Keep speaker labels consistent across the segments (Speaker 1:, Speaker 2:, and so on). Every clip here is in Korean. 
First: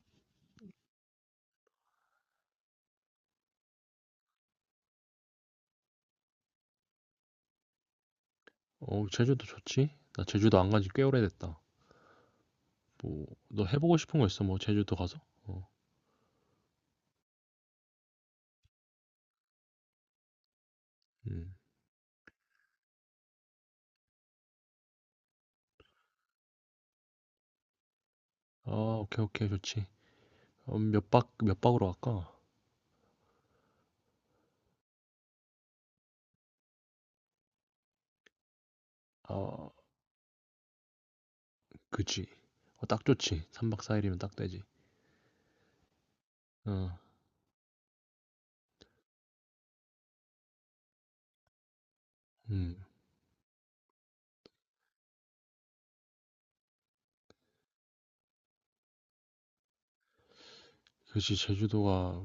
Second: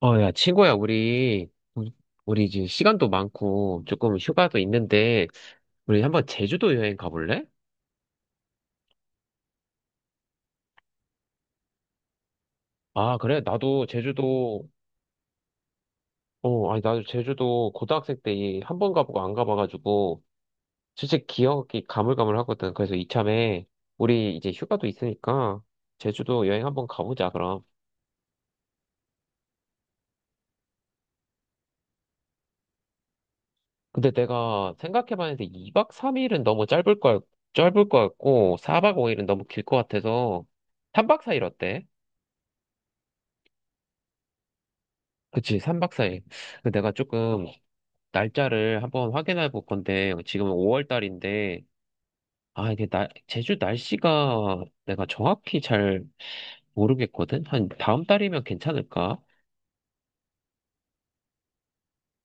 Speaker 1: 야, 친구야, 우리 이제 시간도 많고, 조금 휴가도 있는데, 우리 한번 제주도 여행 가볼래?
Speaker 2: 어, 제주도 좋지? 나 제주도 안 간지 꽤 오래됐다.
Speaker 1: 아,
Speaker 2: 뭐,
Speaker 1: 그래?
Speaker 2: 너
Speaker 1: 나도
Speaker 2: 해보고 싶은 거 있어? 뭐,
Speaker 1: 제주도,
Speaker 2: 제주도 가서? 어,
Speaker 1: 아니, 나도 제주도 고등학생 때 한번 가보고 안 가봐가지고, 진짜
Speaker 2: 음.
Speaker 1: 기억이 가물가물하거든. 그래서 이참에, 우리 이제 휴가도 있으니까, 제주도 여행 한번 가보자, 그럼.
Speaker 2: 아, 오케이, 오케이, 좋지. 어, 몇 박으로 갈까?
Speaker 1: 근데 내가 생각해봤는데, 2박 3일은 너무 짧을 거 같고, 4박 5일은 너무 길
Speaker 2: 아,
Speaker 1: 것 같아서, 3박 4일 어때?
Speaker 2: 그치. 어, 딱 좋지. 3박 4일이면 딱 되지.
Speaker 1: 그치, 3박 4일.
Speaker 2: 어,
Speaker 1: 내가 조금 날짜를 한번 확인해 볼 건데, 지금 5월 달인데, 아,
Speaker 2: 음.
Speaker 1: 이게 나, 제주 날씨가 내가 정확히 잘 모르겠거든? 한 다음 달이면 괜찮을까?
Speaker 2: 그치, 제주도가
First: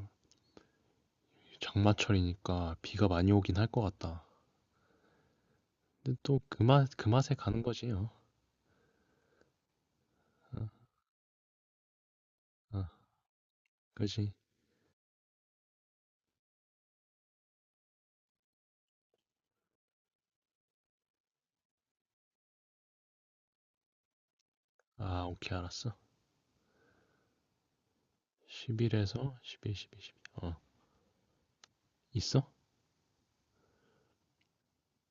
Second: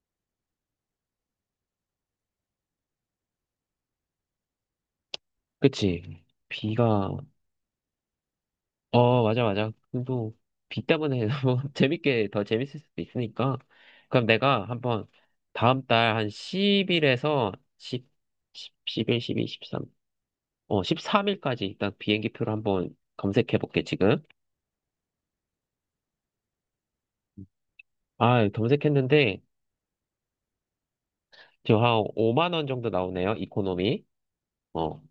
Speaker 2: 장마철이니까 비가 많이 오긴 할 것 같다.
Speaker 1: 그치?
Speaker 2: 근데 또 그 맛, 그
Speaker 1: 비가,
Speaker 2: 맛에 가는 거지, 어.
Speaker 1: 맞아, 맞아. 또,
Speaker 2: 어,
Speaker 1: 비 때문에 뭐 재밌게, 더 재밌을
Speaker 2: 어,
Speaker 1: 수도 있으니까. 그럼
Speaker 2: 그치.
Speaker 1: 내가 한번 다음 달 한 10일에서 1십 10, 11, 12, 13, 13일까지 일단 비행기표를 한번 검색해 볼게, 지금.
Speaker 2: 아, 오케이, 알았어.
Speaker 1: 아, 예,
Speaker 2: 1일에서
Speaker 1: 검색했는데,
Speaker 2: 11, 12, 12. 어,
Speaker 1: 지금 한
Speaker 2: 있어?
Speaker 1: 5만 원 정도 나오네요, 이코노미. 어,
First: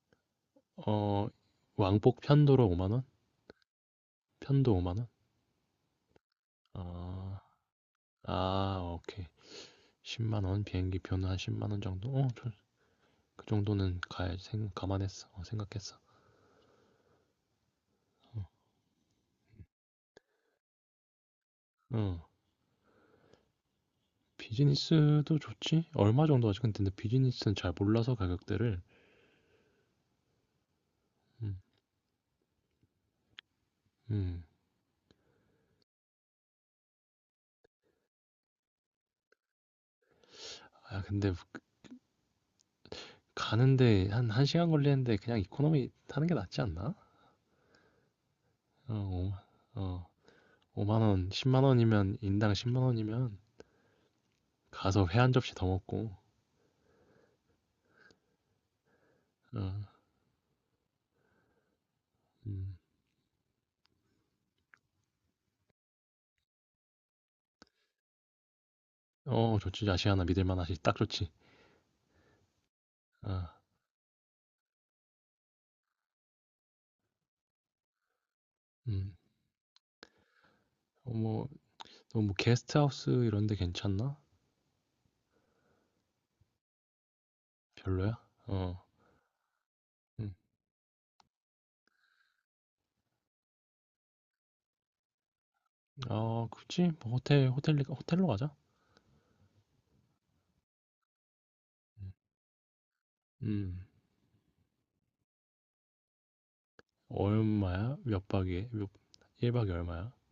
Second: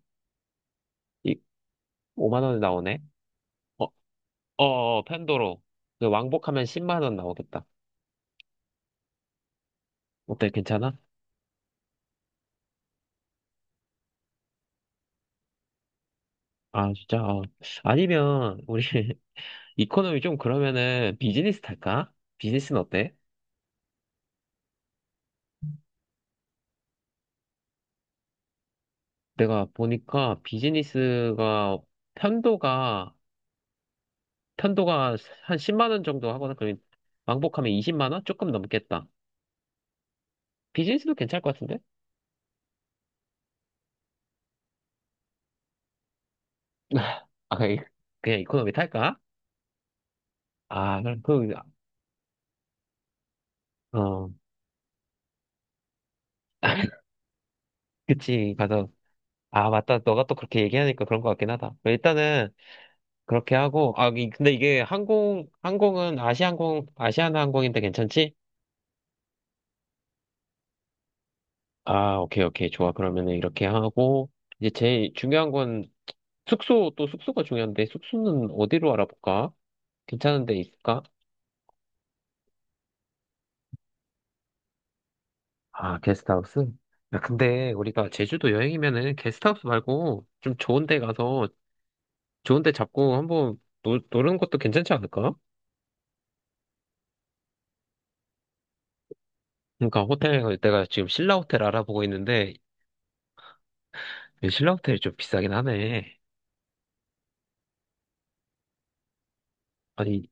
Speaker 2: 어,
Speaker 1: 이,
Speaker 2: 왕복
Speaker 1: 5만 원
Speaker 2: 편도로 5만
Speaker 1: 나오네.
Speaker 2: 원?
Speaker 1: 어, 어,
Speaker 2: 편도 5만
Speaker 1: 어,
Speaker 2: 원?
Speaker 1: 펜도로. 그 왕복하면 10만 원
Speaker 2: 아,
Speaker 1: 나오겠다.
Speaker 2: 아, 오케이. 10만
Speaker 1: 어때,
Speaker 2: 원
Speaker 1: 괜찮아?
Speaker 2: 비행기 표는 한 10만 원 정도? 어, 그 정도는 가야 생 감안했어. 어, 생각했어.
Speaker 1: 아, 진짜. 아.
Speaker 2: 어,
Speaker 1: 아니면, 우리, 이코노미 좀 그러면은 비즈니스 탈까?
Speaker 2: 어.
Speaker 1: 비즈니스는 어때?
Speaker 2: 비즈니스도 좋지? 얼마 정도 하지? 근데 비즈니스는 잘 몰라서 가격대를.
Speaker 1: 내가 보니까
Speaker 2: 음,
Speaker 1: 비즈니스가, 편도가,
Speaker 2: 음.
Speaker 1: 편도가 한 10만 원 정도 하거나, 그러면 왕복하면 20만 원? 조금 넘겠다.
Speaker 2: 아,
Speaker 1: 비즈니스도
Speaker 2: 근데
Speaker 1: 괜찮을 것
Speaker 2: 그,
Speaker 1: 같은데?
Speaker 2: 가는데 한 1시간 걸리는데 그냥 이코노미 타는 게 낫지 않나?
Speaker 1: 아, 그냥 그냥 이코노미 탈까?
Speaker 2: 어, 5, 어,
Speaker 1: 아,
Speaker 2: 5만
Speaker 1: 그럼
Speaker 2: 원,
Speaker 1: 그,
Speaker 2: 10만 원이면 인당 10만 원이면
Speaker 1: 어,
Speaker 2: 가서 회 한 접시 더 먹고.
Speaker 1: 그치. 가서, 아,
Speaker 2: 어,
Speaker 1: 맞다. 너가 또 그렇게 얘기하니까 그런 것 같긴 하다. 일단은,
Speaker 2: 음.
Speaker 1: 그렇게 하고, 아, 근데 이게 항공은 아시아나항공인데 괜찮지?
Speaker 2: 어, 좋지. 아시아나 믿을 만하지. 딱 좋지.
Speaker 1: 아, 오케이, 오케이. 좋아. 그러면은
Speaker 2: 아,
Speaker 1: 이렇게 하고, 이제 제일 중요한 건 숙소, 또 숙소가 중요한데, 숙소는 어디로
Speaker 2: 음.
Speaker 1: 알아볼까? 괜찮은 데 있을까?
Speaker 2: 어, 뭐, 너뭐 게스트하우스 이런 데 괜찮나?
Speaker 1: 아, 게스트하우스? 야, 근데 우리가
Speaker 2: 별로야?
Speaker 1: 제주도
Speaker 2: 어,
Speaker 1: 여행이면은 게스트하우스 말고
Speaker 2: 음.
Speaker 1: 좀 좋은 데 가서 좋은 데 잡고 한번 노는 것도 괜찮지 않을까?
Speaker 2: 아, 굳이 뭐 호텔로 가자.
Speaker 1: 그러니까 호텔 내가 지금 신라 호텔 알아보고
Speaker 2: 음,
Speaker 1: 있는데
Speaker 2: 음.
Speaker 1: 그 신라 호텔이 좀 비싸긴 하네.
Speaker 2: 얼마야? 몇 박에? 1박에 얼마야?
Speaker 1: 아니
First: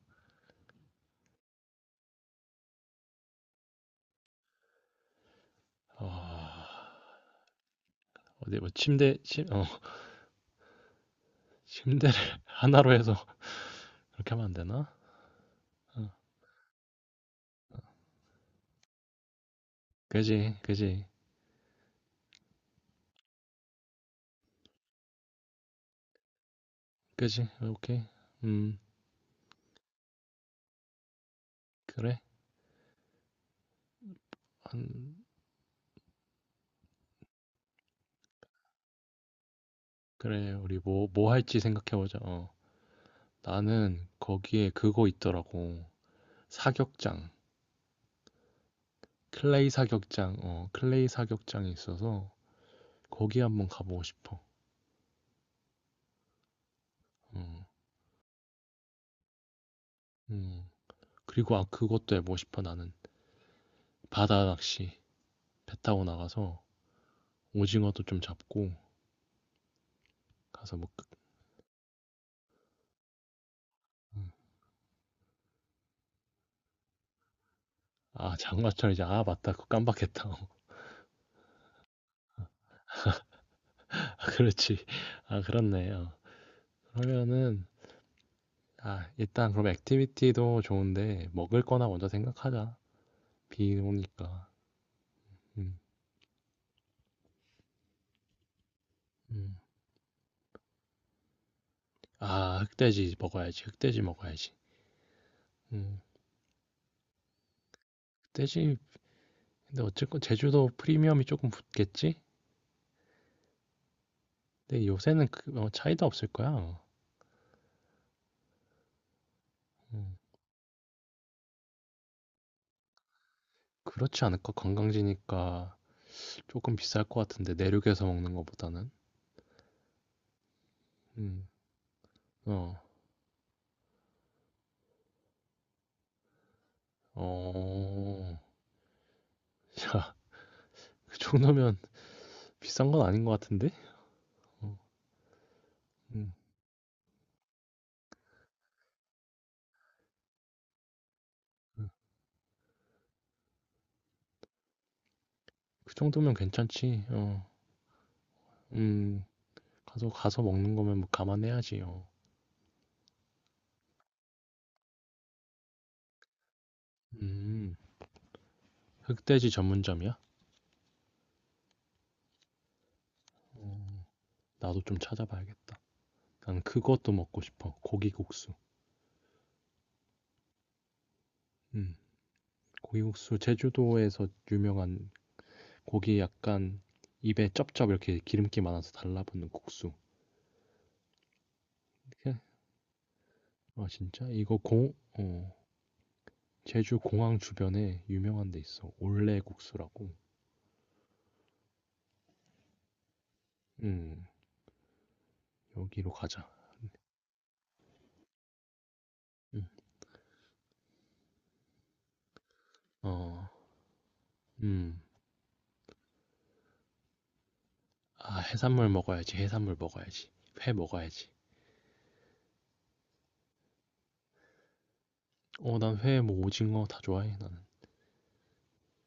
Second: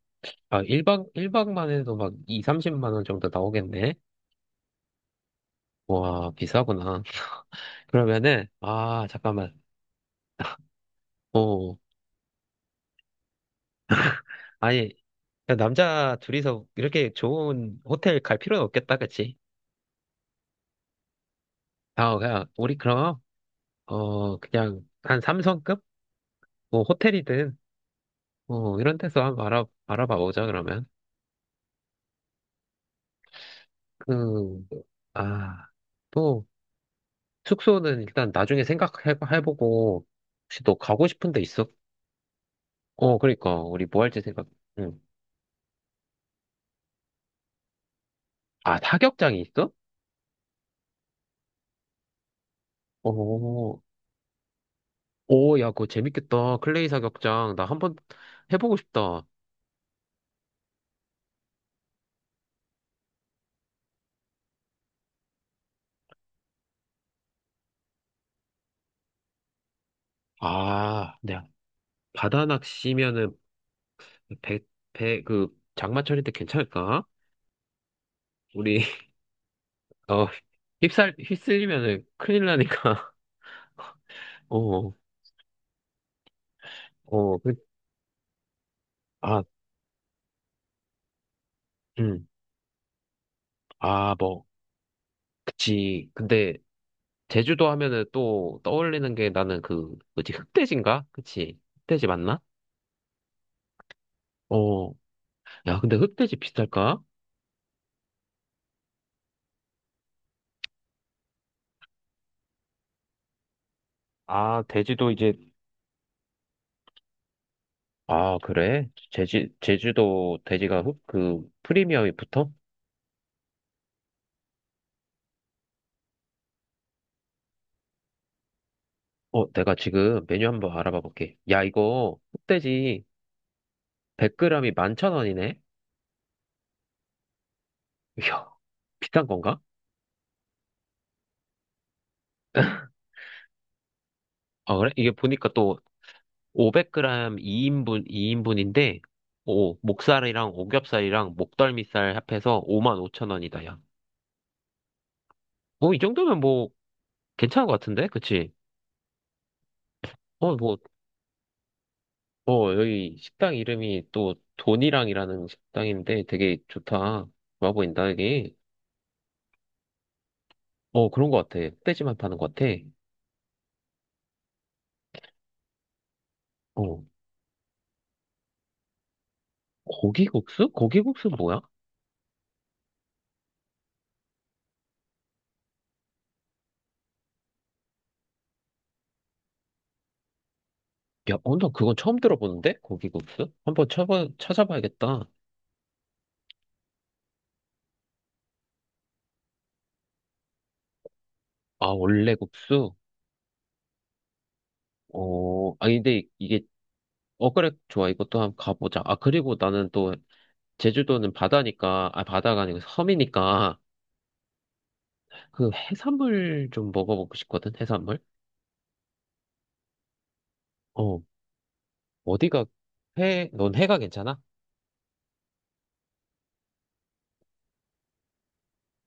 Speaker 1: 1박 1박만 해도 막 2, 30만 원 정도 나오겠네. 와,
Speaker 2: 아,
Speaker 1: 비싸구나. 그러면은
Speaker 2: 어디 뭐
Speaker 1: 아, 잠깐만. 어.
Speaker 2: 침대를 하나로 해서 그렇게 하면 안 되나?
Speaker 1: 아니 그냥
Speaker 2: 어,
Speaker 1: 남자 둘이서 이렇게 좋은 호텔 갈 필요는 없겠다. 그치?
Speaker 2: 그지, 그지,
Speaker 1: 아, 그냥 우리 그럼 그냥 한 3성급 뭐
Speaker 2: 그지,
Speaker 1: 호텔이든
Speaker 2: 오케이. 음,
Speaker 1: 뭐 이런 데서 한번 알아봐 보자 그러면.
Speaker 2: 그래.
Speaker 1: 그
Speaker 2: 한,
Speaker 1: 아또 숙소는 일단 나중에 생각해보고,
Speaker 2: 그래,
Speaker 1: 혹시 너
Speaker 2: 우리
Speaker 1: 가고
Speaker 2: 뭐,
Speaker 1: 싶은
Speaker 2: 뭐
Speaker 1: 데
Speaker 2: 할지
Speaker 1: 있어?
Speaker 2: 생각해보자. 어,
Speaker 1: 그러니까, 우리 뭐
Speaker 2: 나는
Speaker 1: 할지 생각,
Speaker 2: 거기에
Speaker 1: 응.
Speaker 2: 그거 있더라고. 사격장.
Speaker 1: 아, 사격장이
Speaker 2: 클레이
Speaker 1: 있어?
Speaker 2: 사격장, 어, 클레이 사격장이 있어서 거기 한번
Speaker 1: 오,
Speaker 2: 가보고 싶어.
Speaker 1: 오, 야, 그거 재밌겠다. 클레이 사격장. 나
Speaker 2: 음,
Speaker 1: 한번 해보고 싶다.
Speaker 2: 음. 그리고 아, 그것도 해보고 싶어, 나는. 바다 낚시. 배 타고 나가서 오징어도 좀 잡고 가서 뭐,
Speaker 1: 아, 네. 바다 낚시면은,
Speaker 2: 음.
Speaker 1: 배, 배, 그, 장마철일 때 괜찮을까?
Speaker 2: 아,
Speaker 1: 우리,
Speaker 2: 장마철이지. 아, 맞다. 그거
Speaker 1: 어,
Speaker 2: 깜빡했다.
Speaker 1: 휩쓸리면은 큰일 나니까.
Speaker 2: 아, 그렇지.
Speaker 1: 어,
Speaker 2: 아, 그렇네. 어.
Speaker 1: 어, 그,
Speaker 2: 그러면은, 아,
Speaker 1: 아,
Speaker 2: 일단 그럼 액티비티도 좋은데 먹을 거나 먼저
Speaker 1: 음,
Speaker 2: 생각하자. 비
Speaker 1: 아, 뭐,
Speaker 2: 오니까. 음,
Speaker 1: 그치. 근데, 제주도 하면은 또 떠올리는 게
Speaker 2: 음.
Speaker 1: 나는 그, 뭐지, 흑돼지인가? 그치? 흑돼지 맞나?
Speaker 2: 아, 흑돼지 먹어야지. 흑돼지 먹어야지.
Speaker 1: 어, 야, 근데
Speaker 2: 음.
Speaker 1: 흑돼지 비쌀까?
Speaker 2: 흑돼지 근데 어쨌건 제주도 프리미엄이 조금 붙겠지?
Speaker 1: 아,
Speaker 2: 근데
Speaker 1: 돼지도
Speaker 2: 요새는
Speaker 1: 이제,
Speaker 2: 차이도 없을 거야.
Speaker 1: 아, 그래? 제주,
Speaker 2: 음,
Speaker 1: 제주도 돼지가 그, 프리미엄이 붙어?
Speaker 2: 그렇지 않을까? 관광지니까 조금 비쌀 것 같은데 내륙에서 먹는 것보다는.
Speaker 1: 내가 지금 메뉴 한번 알아봐 볼게.
Speaker 2: 음,
Speaker 1: 야, 이거
Speaker 2: 어,
Speaker 1: 흑돼지 100g이 11,000원이네?
Speaker 2: 어,
Speaker 1: 이야, 비싼 건가?
Speaker 2: 야, 그 정도면 비싼 건 아닌 것 같은데? 어,
Speaker 1: 아, 그래? 이게 보니까 또
Speaker 2: 음,
Speaker 1: 500g 2인분인데 오, 목살이랑 오겹살이랑
Speaker 2: 음.
Speaker 1: 목덜미살 합해서 55,000원이다, 뭐,
Speaker 2: 그
Speaker 1: 이
Speaker 2: 정도면
Speaker 1: 정도면 뭐,
Speaker 2: 괜찮지. 어,
Speaker 1: 괜찮은 것 같은데? 그치?
Speaker 2: 음, 가서 먹는
Speaker 1: 뭐,
Speaker 2: 거면 뭐 감안해야지. 어,
Speaker 1: 여기 식당 이름이 또, 돈이랑이라는 식당인데 되게 좋다. 좋아
Speaker 2: 음,
Speaker 1: 보인다, 이게.
Speaker 2: 흑돼지 전문점이야?
Speaker 1: 어, 그런 것 같아. 흑돼지만 파는 것 같아.
Speaker 2: 나도 좀 찾아봐야겠다. 난
Speaker 1: 어,
Speaker 2: 그것도 먹고 싶어. 고기국수.
Speaker 1: 고기국수? 고기국수 뭐야?
Speaker 2: 음. 고기국수 제주도에서 유명한 고기 약간 입에 쩝쩝 이렇게 기름기 많아서 달라붙는 국수.
Speaker 1: 야, 나 그건 처음
Speaker 2: 이게-
Speaker 1: 들어보는데? 고기국수?
Speaker 2: 아
Speaker 1: 한번
Speaker 2: 진짜?
Speaker 1: 찾아봐야겠다.
Speaker 2: 어, 제주 공항 주변에 유명한 데 있어. 올레국수라고.
Speaker 1: 아, 원래 국수?
Speaker 2: 음
Speaker 1: 아,
Speaker 2: 여기로
Speaker 1: 근데
Speaker 2: 가자.
Speaker 1: 이게, 그래, 좋아. 이것도 한번 가보자. 아, 그리고
Speaker 2: 음,
Speaker 1: 나는 또, 제주도는 바다니까, 아, 바다가 아니고
Speaker 2: 어,
Speaker 1: 섬이니까,
Speaker 2: 음.
Speaker 1: 그 해산물 좀 먹어보고 싶거든, 해산물?
Speaker 2: 아 해산물 먹어야지. 해산물 먹어야지. 회
Speaker 1: 어,
Speaker 2: 먹어야지.
Speaker 1: 어디가, 넌 해가 괜찮아?
Speaker 2: 어, 난 회, 뭐 오징어 다 좋아해 나는.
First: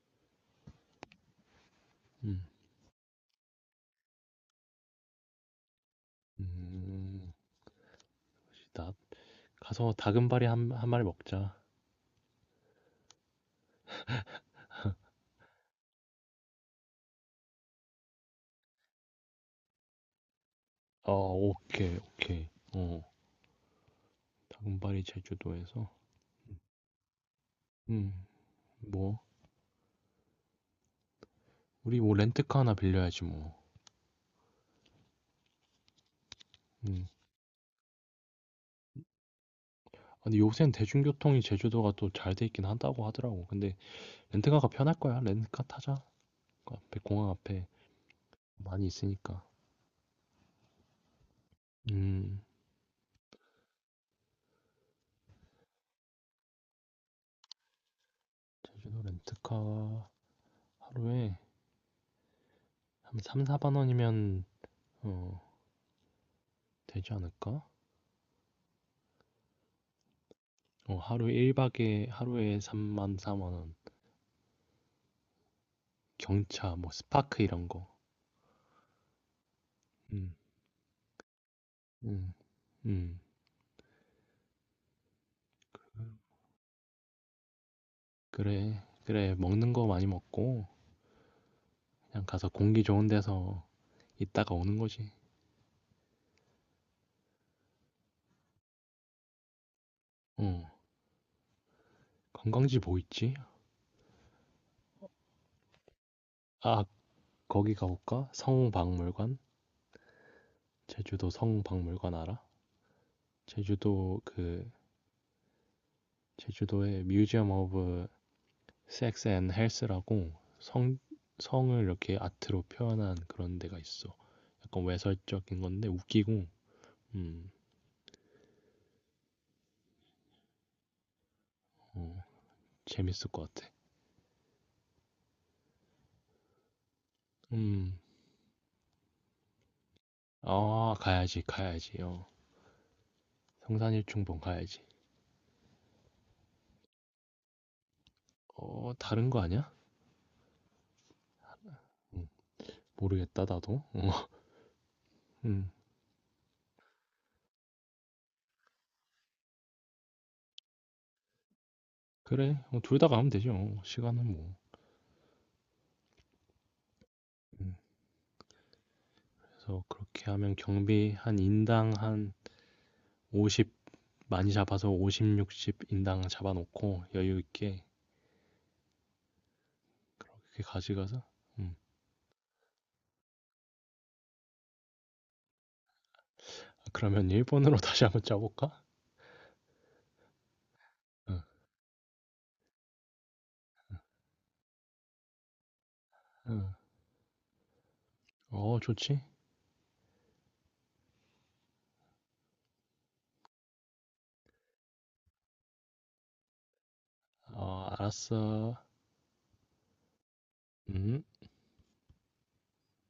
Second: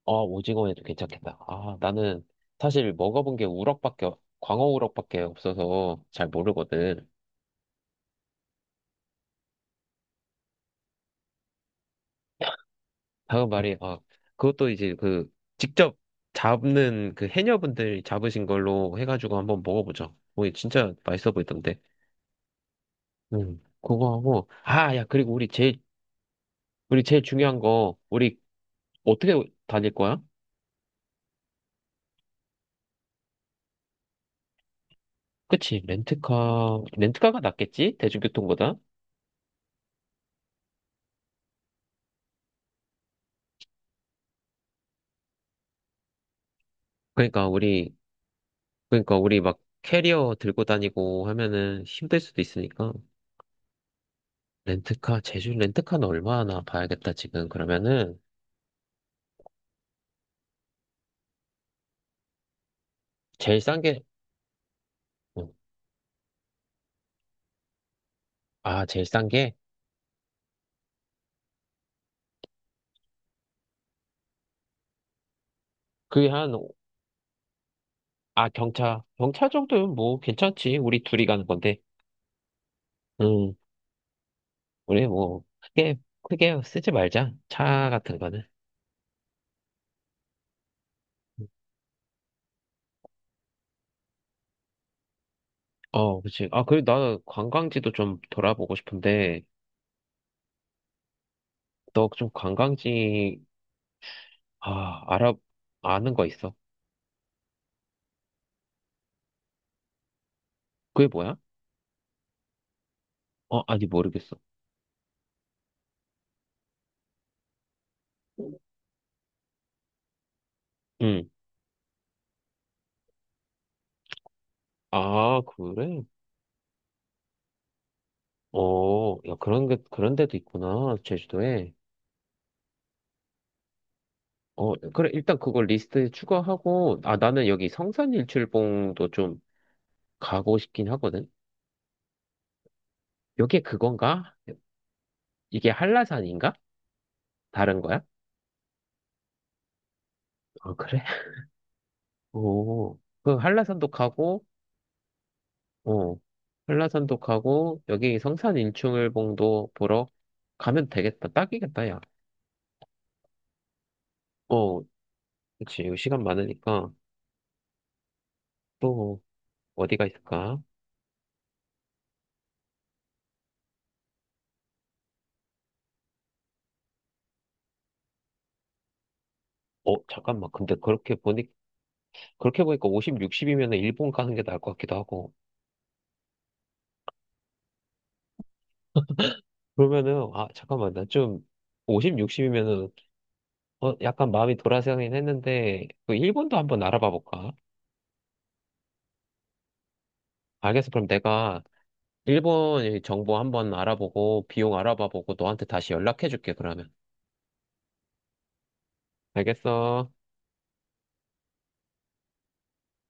Speaker 1: 아, 오징어에도 괜찮겠다. 아, 나는
Speaker 2: 음,
Speaker 1: 사실 먹어본 게 우럭밖에, 광어 우럭밖에 없어서 잘 모르거든.
Speaker 2: 음, 나 가서 다금바리 한 마리 먹자.
Speaker 1: 다음 말이, 아, 그것도 이제 그, 직접 잡는 그 해녀분들이 잡으신 걸로 해가지고 한번 먹어보자. 오, 진짜
Speaker 2: 어,
Speaker 1: 맛있어 보이던데.
Speaker 2: 오케이, 오케이. 어.
Speaker 1: 그거 하고, 아,
Speaker 2: 단발이
Speaker 1: 야, 그리고 우리 제일,
Speaker 2: 제주도에서?
Speaker 1: 우리 제일 중요한 거,
Speaker 2: 음,
Speaker 1: 우리
Speaker 2: 뭐,
Speaker 1: 어떻게 다닐 거야?
Speaker 2: 우리 뭐 렌트카 하나 빌려야지 뭐.
Speaker 1: 그치, 렌트카,
Speaker 2: 음.
Speaker 1: 렌트카가 낫겠지? 대중교통보다?
Speaker 2: 아, 근데 요새는 대중교통이 제주도가 또 잘 돼 있긴 한다고 하더라고. 근데 렌트카가 편할 거야. 렌트카 타자. 그 앞에 공항
Speaker 1: 그러니까
Speaker 2: 앞에
Speaker 1: 우리,
Speaker 2: 많이
Speaker 1: 그러니까 우리
Speaker 2: 있으니까.
Speaker 1: 막 캐리어 들고 다니고 하면은 힘들 수도
Speaker 2: 음,
Speaker 1: 있으니까. 렌트카, 제주 렌트카는 얼마나 봐야겠다, 지금. 그러면은,
Speaker 2: 제주도 렌트카 하루에 한 3,
Speaker 1: 제일
Speaker 2: 4만
Speaker 1: 싼 게,
Speaker 2: 원이면 어,
Speaker 1: 어,
Speaker 2: 되지 않을까?
Speaker 1: 제일 싼 게?
Speaker 2: 어, 하루에 1박에 하루에 3만, 4만 원.
Speaker 1: 그게 한,
Speaker 2: 경차, 뭐 스파크 이런 거.
Speaker 1: 아, 경차. 경차 정도면 뭐,
Speaker 2: 음,
Speaker 1: 괜찮지. 우리 둘이 가는 건데.
Speaker 2: 음, 음.
Speaker 1: 음, 우리 뭐, 크게 쓰지 말자. 차 같은 거는.
Speaker 2: 그래, 그래. 먹는 거 많이 먹고 그냥 가서 공기 좋은 데서 있다가 오는 거지.
Speaker 1: 어, 그치. 아, 그리고 나 관광지도 좀 돌아보고 싶은데,
Speaker 2: 응.
Speaker 1: 너 좀
Speaker 2: 관광지 뭐 있지?
Speaker 1: 관광지 아, 아는 거 있어.
Speaker 2: 아, 거기 가볼까? 성박물관?
Speaker 1: 그게
Speaker 2: 제주도
Speaker 1: 뭐야?
Speaker 2: 성박물관 알아?
Speaker 1: 어, 아니,
Speaker 2: 제주도
Speaker 1: 모르겠어.
Speaker 2: 그 제주도에 뮤지엄 오브 섹스 앤 헬스라고 성
Speaker 1: 응.
Speaker 2: 성을 이렇게 아트로 표현한 그런 데가 있어. 약간
Speaker 1: 아,
Speaker 2: 외설적인 건데
Speaker 1: 그래?
Speaker 2: 웃기고 음,
Speaker 1: 어, 야, 그런 데도 있구나, 제주도에.
Speaker 2: 어, 재밌을 것 같아.
Speaker 1: 어, 그래, 일단 그걸 리스트에 추가하고, 아, 나는 여기
Speaker 2: 음.
Speaker 1: 성산일출봉도 좀 가고 싶긴
Speaker 2: 아,
Speaker 1: 하거든?
Speaker 2: 가야지, 가야지. 어.
Speaker 1: 여기에 그건가?
Speaker 2: 성산일충봉 가야지.
Speaker 1: 이게 한라산인가? 다른 거야?
Speaker 2: 어, 다른 거 아니야?
Speaker 1: 아, 그래?
Speaker 2: 음,
Speaker 1: 오, 그
Speaker 2: 모르겠다, 나도. 어, 음,
Speaker 1: 어, 한라산도 가고, 여기 성산일출봉도 보러 가면 되겠다. 딱이겠다, 야.
Speaker 2: 그래. 어, 둘 다 가면 되죠. 어, 시간은 뭐.
Speaker 1: 어, 그치, 이거 시간 많으니까
Speaker 2: 음,
Speaker 1: 또
Speaker 2: 그래서
Speaker 1: 어디가
Speaker 2: 그렇게 하면
Speaker 1: 있을까?
Speaker 2: 경비 한 인당 한 50, 많이 잡아서 50, 60 인당 잡아놓고 여유 있게
Speaker 1: 잠깐만.
Speaker 2: 그렇게
Speaker 1: 근데
Speaker 2: 가져가서. 음,
Speaker 1: 그렇게 보니까 50, 60이면 일본 가는 게 나을 것 같기도 하고.
Speaker 2: 아, 그러면 일본으로 다시 한번 짜볼까?
Speaker 1: 그러면은, 아, 잠깐만. 나
Speaker 2: 응,
Speaker 1: 좀, 50, 60이면은, 약간 마음이 돌아서긴 했는데, 그 일본도
Speaker 2: 응.
Speaker 1: 한번 알아봐 볼까?
Speaker 2: 어, 어, 좋지.
Speaker 1: 알겠어. 그럼 내가 일본 정보 한번 알아보고, 비용 알아봐 보고, 너한테 다시 연락해 줄게, 그러면.
Speaker 2: 어, 알았어.
Speaker 1: 알겠어.
Speaker 2: 음.